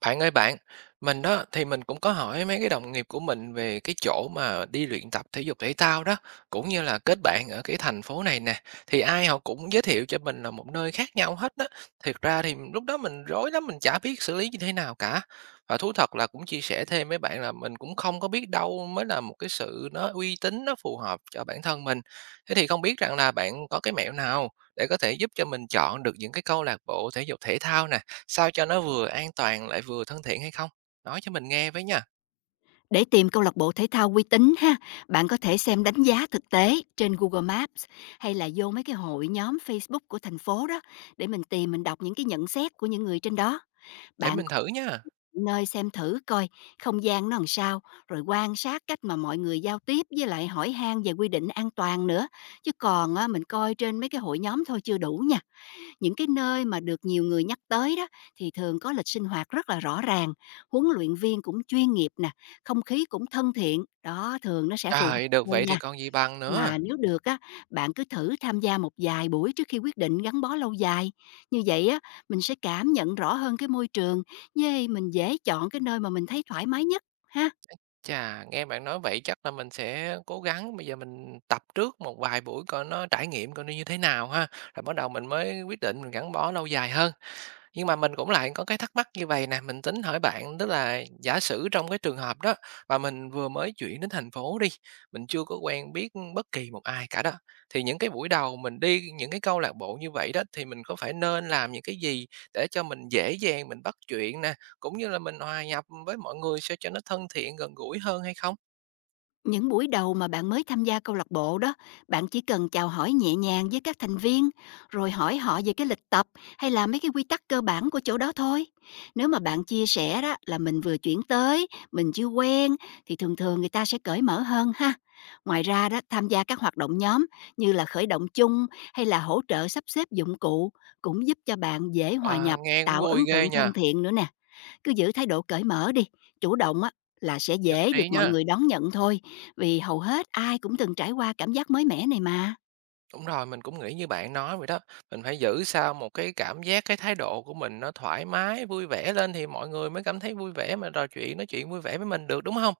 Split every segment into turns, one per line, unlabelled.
Bạn ơi bạn, mình đó thì mình cũng có hỏi mấy cái đồng nghiệp của mình về cái chỗ mà đi luyện tập thể dục thể thao đó, cũng như là kết bạn ở cái thành phố này nè, thì ai họ cũng giới thiệu cho mình là một nơi khác nhau hết đó. Thiệt ra thì lúc đó mình rối lắm, mình chả biết xử lý như thế nào cả. Và thú thật là cũng chia sẻ thêm với bạn là mình cũng không có biết đâu mới là một cái sự nó uy tín, nó phù hợp cho bản thân mình. Thế thì không biết rằng là bạn có cái mẹo nào để có thể giúp cho mình chọn được những cái câu lạc bộ thể dục thể thao nè sao cho nó vừa an toàn lại vừa thân thiện hay không? Nói cho mình nghe với nha,
Để tìm câu lạc bộ thể thao uy tín ha, bạn có thể xem đánh giá thực tế trên Google Maps hay là vô mấy cái hội nhóm Facebook của thành phố đó để mình tìm mình đọc những cái nhận xét của những người trên đó.
để
Bạn
mình thử nha.
Nơi xem thử coi không gian nó làm sao, rồi quan sát cách mà mọi người giao tiếp với lại hỏi han về quy định an toàn nữa. Chứ còn á, mình coi trên mấy cái hội nhóm thôi chưa đủ nha. Những cái nơi mà được nhiều người nhắc tới đó thì thường có lịch sinh hoạt rất là rõ ràng, huấn luyện viên cũng chuyên nghiệp nè, không khí cũng thân thiện, đó thường nó sẽ phù hợp
Trời, được
hơn
vậy thì
nha.
còn gì bằng nữa.
Mà nếu được á, bạn cứ thử tham gia một vài buổi trước khi quyết định gắn bó lâu dài. Như vậy á, mình sẽ cảm nhận rõ hơn cái môi trường, với mình dễ chọn cái nơi mà mình thấy thoải mái nhất ha.
Chà, nghe bạn nói vậy chắc là mình sẽ cố gắng bây giờ mình tập trước một vài buổi coi nó trải nghiệm coi nó như thế nào ha, rồi bắt đầu mình mới quyết định mình gắn bó lâu dài hơn. Nhưng mà mình cũng lại có cái thắc mắc như vậy nè, mình tính hỏi bạn, tức là giả sử trong cái trường hợp đó mà mình vừa mới chuyển đến thành phố đi, mình chưa có quen biết bất kỳ một ai cả đó, thì những cái buổi đầu mình đi những cái câu lạc bộ như vậy đó, thì mình có phải nên làm những cái gì để cho mình dễ dàng mình bắt chuyện nè, cũng như là mình hòa nhập với mọi người sao cho nó thân thiện, gần gũi hơn hay không?
Những buổi đầu mà bạn mới tham gia câu lạc bộ đó, bạn chỉ cần chào hỏi nhẹ nhàng với các thành viên, rồi hỏi họ về cái lịch tập hay là mấy cái quy tắc cơ bản của chỗ đó thôi. Nếu mà bạn chia sẻ đó là mình vừa chuyển tới, mình chưa quen thì thường thường người ta sẽ cởi mở hơn ha. Ngoài ra đó, tham gia các hoạt động nhóm như là khởi động chung hay là hỗ trợ sắp xếp dụng cụ cũng giúp cho bạn dễ hòa
Ờ,
nhập,
nghe cũng
tạo
vui
ấn
ghê
tượng
nha,
thân thiện nữa nè. Cứ giữ thái độ cởi mở đi, chủ động á là sẽ
nhất
dễ
trí
được mọi
nhá.
người đón nhận thôi, vì hầu hết ai cũng từng trải qua cảm giác mới mẻ này mà.
Đúng rồi, mình cũng nghĩ như bạn nói vậy đó. Mình phải giữ sao một cái cảm giác, cái thái độ của mình nó thoải mái, vui vẻ lên thì mọi người mới cảm thấy vui vẻ mà trò chuyện, nói chuyện vui vẻ với mình được, đúng không?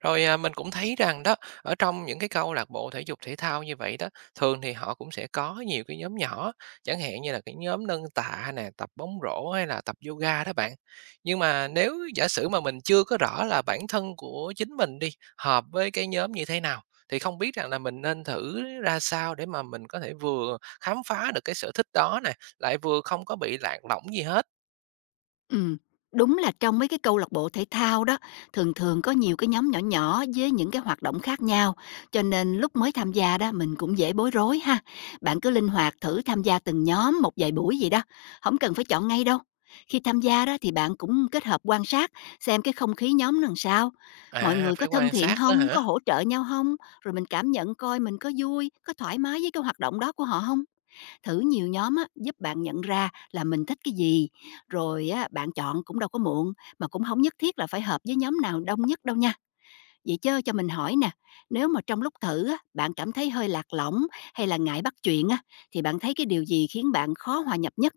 Rồi, à, mình cũng thấy rằng đó, ở trong những cái câu lạc bộ thể dục thể thao như vậy đó, thường thì họ cũng sẽ có nhiều cái nhóm nhỏ, chẳng hạn như là cái nhóm nâng tạ nè, tập bóng rổ hay là tập yoga đó bạn. Nhưng mà nếu giả sử mà mình chưa có rõ là bản thân của chính mình đi, hợp với cái nhóm như thế nào thì không biết rằng là mình nên thử ra sao để mà mình có thể vừa khám phá được cái sở thích đó nè, lại vừa không có bị lạc lõng gì hết?
Ừm, đúng là trong mấy cái câu lạc bộ thể thao đó, thường thường có nhiều cái nhóm nhỏ nhỏ với những cái hoạt động khác nhau, cho nên lúc mới tham gia đó mình cũng dễ bối rối ha. Bạn cứ linh hoạt thử tham gia từng nhóm một vài buổi gì đó, không cần phải chọn ngay đâu. Khi tham gia đó thì bạn cũng kết hợp quan sát xem cái không khí nhóm nó làm sao, mọi
À,
người có
phải
thân
quan
thiện
sát nữa
không,
hả?
có hỗ trợ nhau không, rồi mình cảm nhận coi mình có vui, có thoải mái với cái hoạt động đó của họ không. Thử nhiều nhóm á, giúp bạn nhận ra là mình thích cái gì, rồi á, bạn chọn cũng đâu có muộn, mà cũng không nhất thiết là phải hợp với nhóm nào đông nhất đâu nha. Vậy chớ cho mình hỏi nè, nếu mà trong lúc thử á, bạn cảm thấy hơi lạc lõng hay là ngại bắt chuyện á, thì bạn thấy cái điều gì khiến bạn khó hòa nhập nhất?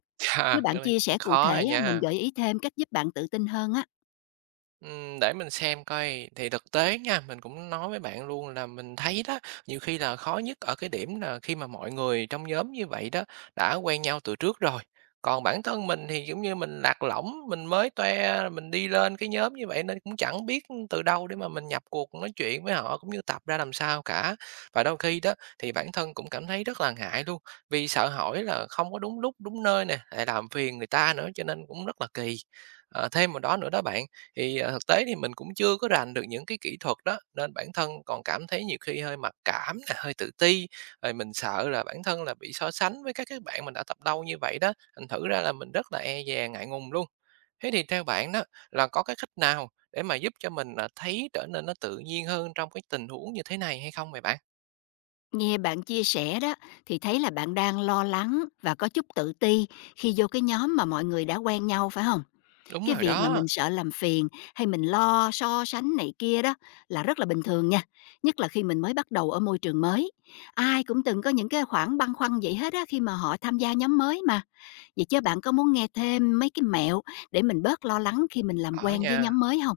Nếu
Chà,
bạn
cái này
chia sẻ
cũng
cụ
khó
thể
à
á, mình
nha.
gợi ý thêm cách giúp bạn tự tin hơn á.
Để mình xem coi, thì thực tế nha, mình cũng nói với bạn luôn là mình thấy đó, nhiều khi là khó nhất ở cái điểm là khi mà mọi người trong nhóm như vậy đó đã quen nhau từ trước rồi. Còn bản thân mình thì, giống như, mình lạc lõng, mình mới toe, mình đi lên cái nhóm như vậy nên cũng chẳng biết từ đâu để mà mình nhập cuộc nói chuyện với họ, cũng như tập ra làm sao cả. Và đôi khi đó, thì bản thân cũng cảm thấy rất là ngại luôn, vì sợ hỏi là không có đúng lúc, đúng nơi nè, lại làm phiền người ta nữa, cho nên cũng rất là kỳ. Thêm vào đó nữa đó bạn, thì, thực tế thì mình cũng chưa có rành được những cái kỹ thuật đó, nên bản thân còn cảm thấy nhiều khi hơi mặc cảm nè, hơi tự ti, rồi mình sợ là bản thân là bị so sánh với các cái bạn mình đã tập đâu như vậy đó, thành thử ra là mình rất là e dè, ngại ngùng luôn. Thế thì theo bạn đó là có cái cách nào để mà giúp cho mình, là thấy trở nên nó tự nhiên hơn trong cái tình huống như thế này hay không vậy bạn?
Nghe bạn chia sẻ đó thì thấy là bạn đang lo lắng và có chút tự ti khi vô cái nhóm mà mọi người đã quen nhau phải không?
Đúng
Cái
rồi
việc mà
đó,
mình sợ làm phiền hay mình lo so sánh này kia đó là rất là bình thường nha, nhất là khi mình mới bắt đầu ở môi trường mới. Ai cũng từng có những cái khoảng băn khoăn vậy hết á khi mà họ tham gia nhóm mới mà. Vậy chứ bạn có muốn nghe thêm mấy cái mẹo để mình bớt lo lắng khi mình làm
có
quen với
nha.
nhóm mới không?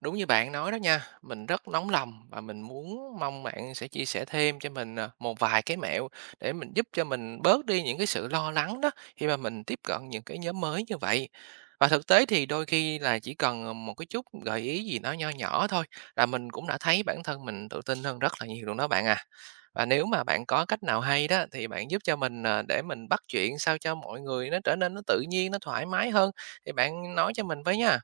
Đúng như bạn nói đó nha, mình rất nóng lòng và mình muốn mong bạn sẽ chia sẻ thêm cho mình, à, một vài cái mẹo để mình giúp cho mình bớt đi những cái sự lo lắng đó khi mà mình tiếp cận những cái nhóm mới như vậy. Và thực tế thì đôi khi là chỉ cần, một cái chút gợi ý gì nó nho nhỏ thôi là mình cũng đã thấy bản thân mình tự tin hơn rất là nhiều luôn đó bạn à. Và nếu mà bạn có cách nào hay đó thì bạn giúp cho mình, để mình bắt chuyện sao cho mọi người nó trở nên nó tự nhiên, nó thoải mái hơn thì bạn nói cho mình với nha.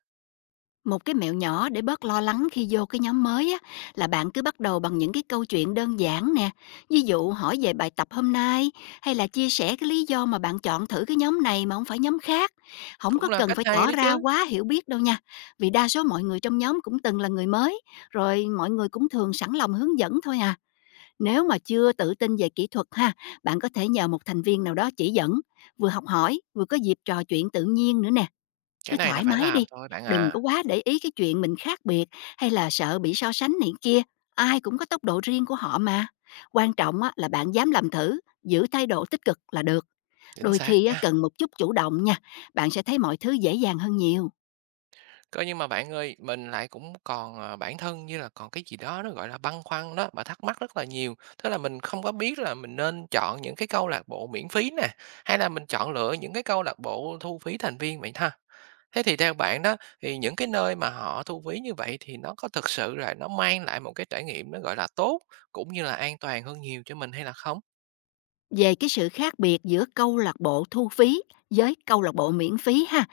Một cái mẹo nhỏ để bớt lo lắng khi vô cái nhóm mới á, là bạn cứ bắt đầu bằng những cái câu chuyện đơn giản nè. Ví dụ hỏi về bài tập hôm nay hay là chia sẻ cái lý do mà bạn chọn thử cái nhóm này mà không phải nhóm khác. Không có
Cũng là
cần
cách
phải
hay
tỏ
đấy
ra
chứ.
quá hiểu biết đâu nha. Vì đa số mọi người trong nhóm cũng từng là người mới, rồi mọi người cũng thường sẵn lòng hướng dẫn thôi à. Nếu mà chưa tự tin về kỹ thuật ha, bạn có thể nhờ một thành viên nào đó chỉ dẫn, vừa học hỏi, vừa có dịp trò chuyện tự nhiên nữa nè. Cứ
Cái này là
thoải
phải
mái đi,
làm thôi bạn
đừng
à,
có quá để ý cái chuyện mình khác biệt hay là sợ bị so sánh này kia, ai cũng có tốc độ riêng của họ mà. Quan trọng á, là bạn dám làm thử, giữ thái độ tích cực là được.
chính
Đôi
xác
khi á,
nha.
cần một chút chủ động nha, bạn sẽ thấy mọi thứ dễ dàng hơn nhiều.
Cơ nhưng mà bạn ơi, mình lại cũng còn, bản thân như là còn cái gì đó nó, gọi là, băn khoăn đó, và thắc mắc rất là nhiều. Thế là mình không có biết là mình nên chọn những cái câu lạc bộ miễn phí nè, hay là mình chọn lựa những cái câu lạc bộ thu phí thành viên vậy ha? Thế thì theo bạn đó, thì những cái nơi mà họ thu phí như vậy thì nó có thực sự là nó mang lại một cái trải nghiệm nó, gọi là, tốt, cũng như là an toàn hơn nhiều cho mình hay là không?
Về cái sự khác biệt giữa câu lạc bộ thu phí với câu lạc bộ miễn phí ha.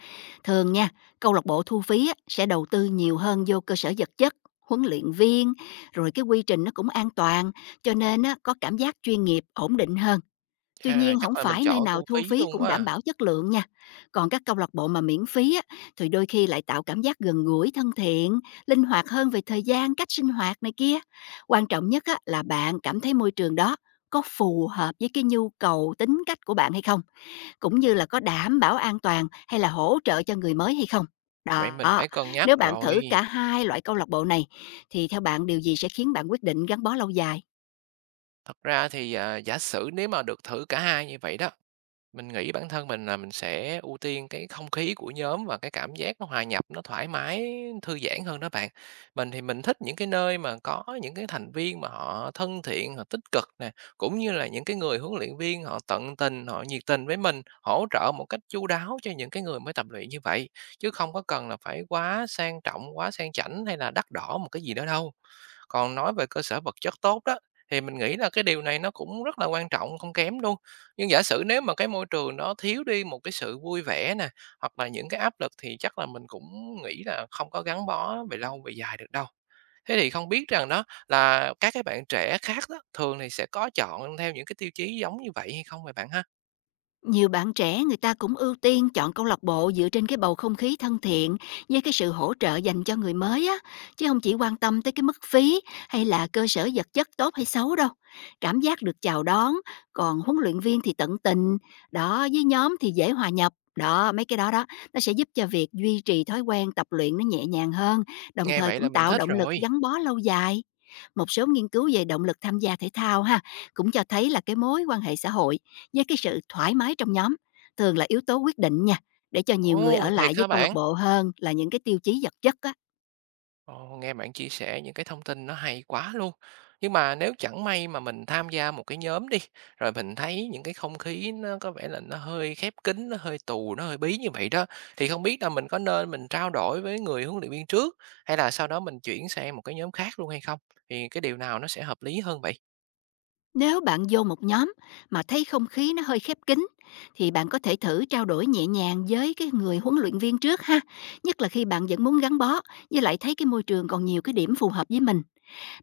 Thường nha, câu lạc bộ thu phí á, sẽ đầu tư nhiều hơn vô cơ sở vật chất, huấn luyện viên, rồi cái quy trình nó cũng an toàn, cho nên á, có cảm giác chuyên nghiệp, ổn định hơn. Tuy
À,
nhiên không
chắc là mình
phải nơi
chọn
nào
thu
thu
phí
phí
luôn
cũng
quá
đảm
à,
bảo chất lượng nha. Còn các câu lạc bộ mà miễn phí á, thì đôi khi lại tạo cảm giác gần gũi, thân thiện, linh hoạt hơn về thời gian, cách sinh hoạt này kia. Quan trọng nhất á, là bạn cảm thấy môi trường đó có phù hợp với cái nhu cầu, tính cách của bạn hay không, cũng như là có đảm bảo an toàn hay là hỗ trợ cho người mới hay không.
vậy mình
Đó,
phải cân nhắc
nếu bạn
rồi.
thử cả hai loại câu lạc bộ này thì theo bạn điều gì sẽ khiến bạn quyết định gắn bó lâu dài?
Thật ra thì, à, giả sử nếu mà được thử cả hai như vậy đó, mình nghĩ bản thân mình là mình sẽ ưu tiên cái không khí của nhóm và cái cảm giác nó hòa nhập, nó thoải mái, thư giãn hơn đó bạn. Mình thì mình thích những cái nơi mà có những cái thành viên mà họ thân thiện, họ tích cực nè, cũng như là những cái người huấn luyện viên họ tận tình, họ nhiệt tình với mình, hỗ trợ một cách chu đáo cho những cái người mới tập luyện như vậy, chứ không có cần là phải quá sang trọng, quá sang chảnh hay là đắt đỏ một cái gì đó đâu. Còn nói về cơ sở vật chất tốt đó, thì mình nghĩ là cái điều này nó cũng rất là quan trọng không kém luôn. Nhưng giả sử nếu mà cái môi trường nó thiếu đi một cái sự vui vẻ nè, hoặc là những cái áp lực thì chắc là mình cũng nghĩ là không có gắn bó về lâu về dài được đâu. Thế thì không biết rằng đó là các cái bạn trẻ khác đó, thường thì sẽ có chọn theo những cái tiêu chí giống như vậy hay không vậy bạn ha?
Nhiều bạn trẻ người ta cũng ưu tiên chọn câu lạc bộ dựa trên cái bầu không khí thân thiện với cái sự hỗ trợ dành cho người mới á, chứ không chỉ quan tâm tới cái mức phí hay là cơ sở vật chất tốt hay xấu đâu. Cảm giác được chào đón, còn huấn luyện viên thì tận tình, đó với nhóm thì dễ hòa nhập. Đó, mấy cái đó đó, nó sẽ giúp cho việc duy trì thói quen tập luyện nó nhẹ nhàng hơn, đồng
Nghe
thời
vậy là
cũng
mình
tạo
thích
động lực
rồi.
gắn bó lâu dài. Một số nghiên cứu về động lực tham gia thể thao ha, cũng cho thấy là cái mối quan hệ xã hội với cái sự thoải mái trong nhóm thường là yếu tố quyết định nha, để cho nhiều người ở
Ồ, thiệt
lại với
hả
câu lạc
bạn?
bộ hơn là những cái tiêu chí vật chất á.
Ồ, nghe bạn chia sẻ những cái thông tin nó hay quá luôn. Nhưng mà nếu chẳng may mà mình tham gia một cái nhóm đi, rồi mình thấy những cái không khí nó có vẻ là nó hơi khép kín, nó hơi tù, nó hơi bí như vậy đó, thì không biết là mình có nên mình trao đổi với người huấn luyện viên trước hay là sau đó mình chuyển sang một cái nhóm khác luôn hay không? Thì cái điều nào nó sẽ hợp lý hơn vậy?
Nếu bạn vô một nhóm mà thấy không khí nó hơi khép kín thì bạn có thể thử trao đổi nhẹ nhàng với cái người huấn luyện viên trước ha, nhất là khi bạn vẫn muốn gắn bó với lại thấy cái môi trường còn nhiều cái điểm phù hợp với mình.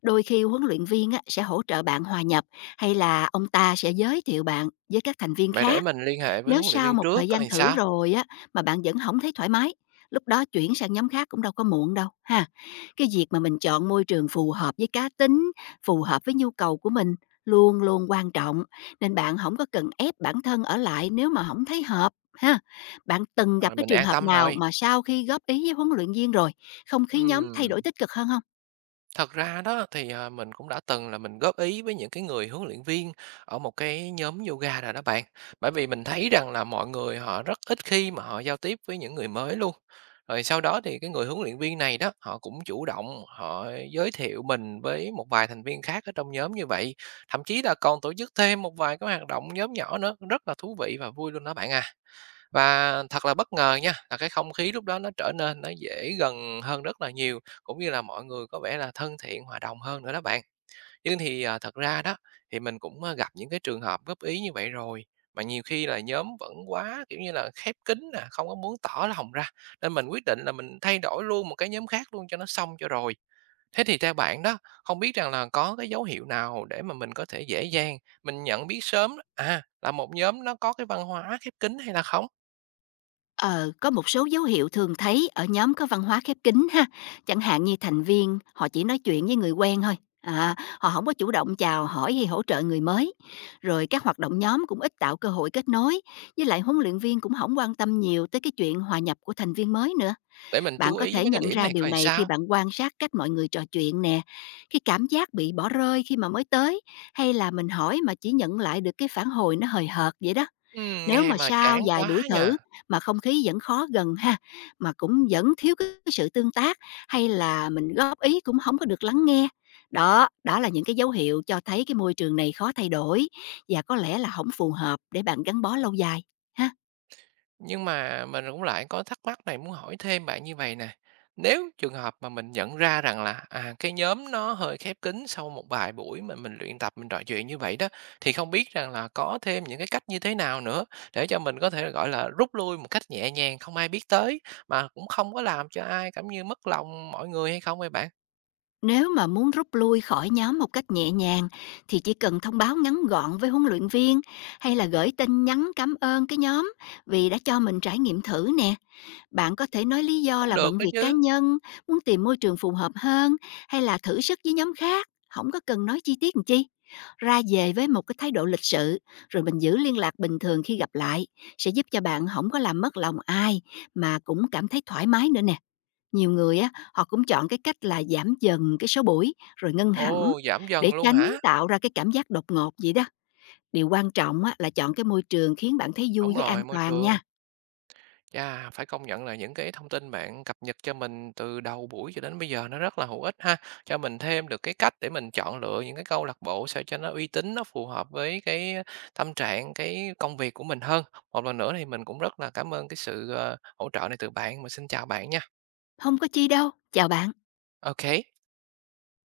Đôi khi huấn luyện viên á, sẽ hỗ trợ bạn hòa nhập hay là ông ta sẽ giới thiệu bạn với các thành viên
Vậy để
khác.
mình liên hệ với
Nếu
huấn luyện
sau
viên
một
trước
thời
coi
gian
làm
thử
sao,
rồi á, mà bạn vẫn không thấy thoải mái, lúc đó chuyển sang nhóm khác cũng đâu có muộn đâu ha. Cái việc mà mình chọn môi trường phù hợp với cá tính, phù hợp với nhu cầu của mình luôn luôn quan trọng, nên bạn không có cần ép bản thân ở lại nếu mà không thấy hợp ha. Bạn từng gặp
rồi
cái
mình
trường
an
hợp
tâm
nào
rồi.
mà sau khi góp ý với huấn luyện viên rồi, không khí nhóm thay
Ừm.
đổi tích cực hơn không?
Thật ra đó thì, à, mình cũng đã từng là mình góp ý với những cái người huấn luyện viên ở một cái nhóm yoga rồi đó bạn. Bởi vì mình thấy rằng là mọi người họ rất ít khi mà họ giao tiếp với những người mới luôn. Rồi sau đó thì cái người huấn luyện viên này đó, họ cũng chủ động họ giới thiệu mình với một vài thành viên khác ở trong nhóm như vậy, thậm chí là còn tổ chức thêm một vài cái hoạt động nhóm nhỏ nữa, rất là thú vị và vui luôn đó bạn à. Và thật là bất ngờ nha, là cái không khí lúc đó nó trở nên nó dễ gần hơn rất là nhiều, cũng như là mọi người có vẻ là thân thiện, hòa đồng hơn nữa đó bạn. Nhưng thì, à, thật ra đó, thì mình cũng, gặp những cái trường hợp góp ý như vậy rồi, mà nhiều khi là nhóm vẫn quá, kiểu như là, khép kín nè, không có muốn tỏ lòng ra, nên mình quyết định là mình thay đổi luôn một cái nhóm khác luôn cho nó xong cho rồi. Thế thì theo bạn đó, không biết rằng là có cái dấu hiệu nào để mà mình có thể dễ dàng mình nhận biết sớm, à, là một nhóm nó có cái văn hóa khép kín hay là không?
Ờ, có một số dấu hiệu thường thấy ở nhóm có văn hóa khép kín ha, chẳng hạn như thành viên họ chỉ nói chuyện với người quen thôi, à, họ không có chủ động chào hỏi hay hỗ trợ người mới. Rồi các hoạt động nhóm cũng ít tạo cơ hội kết nối, với lại huấn luyện viên cũng không quan tâm nhiều tới cái chuyện hòa nhập của thành viên mới nữa.
Để mình chú
Bạn có
ý
thể
mấy cái
nhận
điểm
ra
này
điều
coi làm
này khi
sao.
bạn quan sát cách mọi người trò chuyện nè, cái cảm giác bị bỏ rơi khi mà mới tới, hay là mình hỏi mà chỉ nhận lại được cái phản hồi nó hời hợt vậy đó. Nếu
Nghe
mà
mà
sau
chán
vài
quá
buổi
nha.
thử mà không khí vẫn khó gần ha, mà cũng vẫn thiếu cái sự tương tác hay là mình góp ý cũng không có được lắng nghe. Đó, đó là những cái dấu hiệu cho thấy cái môi trường này khó thay đổi và có lẽ là không phù hợp để bạn gắn bó lâu dài ha.
Nhưng mà mình cũng lại có thắc mắc này muốn hỏi thêm bạn như vậy nè. Nếu trường hợp mà mình nhận ra rằng là, à, cái nhóm nó hơi khép kín sau một vài buổi mà mình luyện tập, mình trò chuyện như vậy đó, thì không biết rằng là có thêm những cái cách như thế nào nữa để cho mình có thể, gọi là, rút lui một cách nhẹ nhàng không ai biết tới, mà cũng không có làm cho ai cảm như mất lòng mọi người hay không vậy bạn?
Nếu mà muốn rút lui khỏi nhóm một cách nhẹ nhàng thì chỉ cần thông báo ngắn gọn với huấn luyện viên hay là gửi tin nhắn cảm ơn cái nhóm vì đã cho mình trải nghiệm thử nè. Bạn có thể nói lý do
Cũng
là
được
bận
đó
việc cá
chứ.
nhân, muốn tìm môi trường phù hợp hơn hay là thử sức với nhóm khác, không có cần nói chi tiết làm chi. Ra về với một cái thái độ lịch sự, rồi mình giữ liên lạc bình thường khi gặp lại, sẽ giúp cho bạn không có làm mất lòng ai mà cũng cảm thấy thoải mái nữa nè. Nhiều người á, họ cũng chọn cái cách là giảm dần cái số buổi rồi ngưng hẳn
Ồ, giảm
để
dần luôn
tránh
hả?
tạo ra cái cảm giác đột ngột vậy đó. Điều quan trọng á là chọn cái môi trường khiến bạn thấy vui
Đúng
với an
rồi, môi
toàn
trường.
nha.
Chà, phải công nhận là những cái thông tin bạn cập nhật cho mình từ đầu buổi cho đến bây giờ nó rất là hữu ích ha, cho mình thêm được cái cách để mình chọn lựa những cái câu lạc bộ sao cho nó uy tín, nó phù hợp với cái tâm trạng, cái công việc của mình hơn. Một lần nữa thì mình cũng rất là cảm ơn cái sự, hỗ trợ này từ bạn. Mình xin chào bạn nha.
Không có chi đâu. Chào bạn.
OK.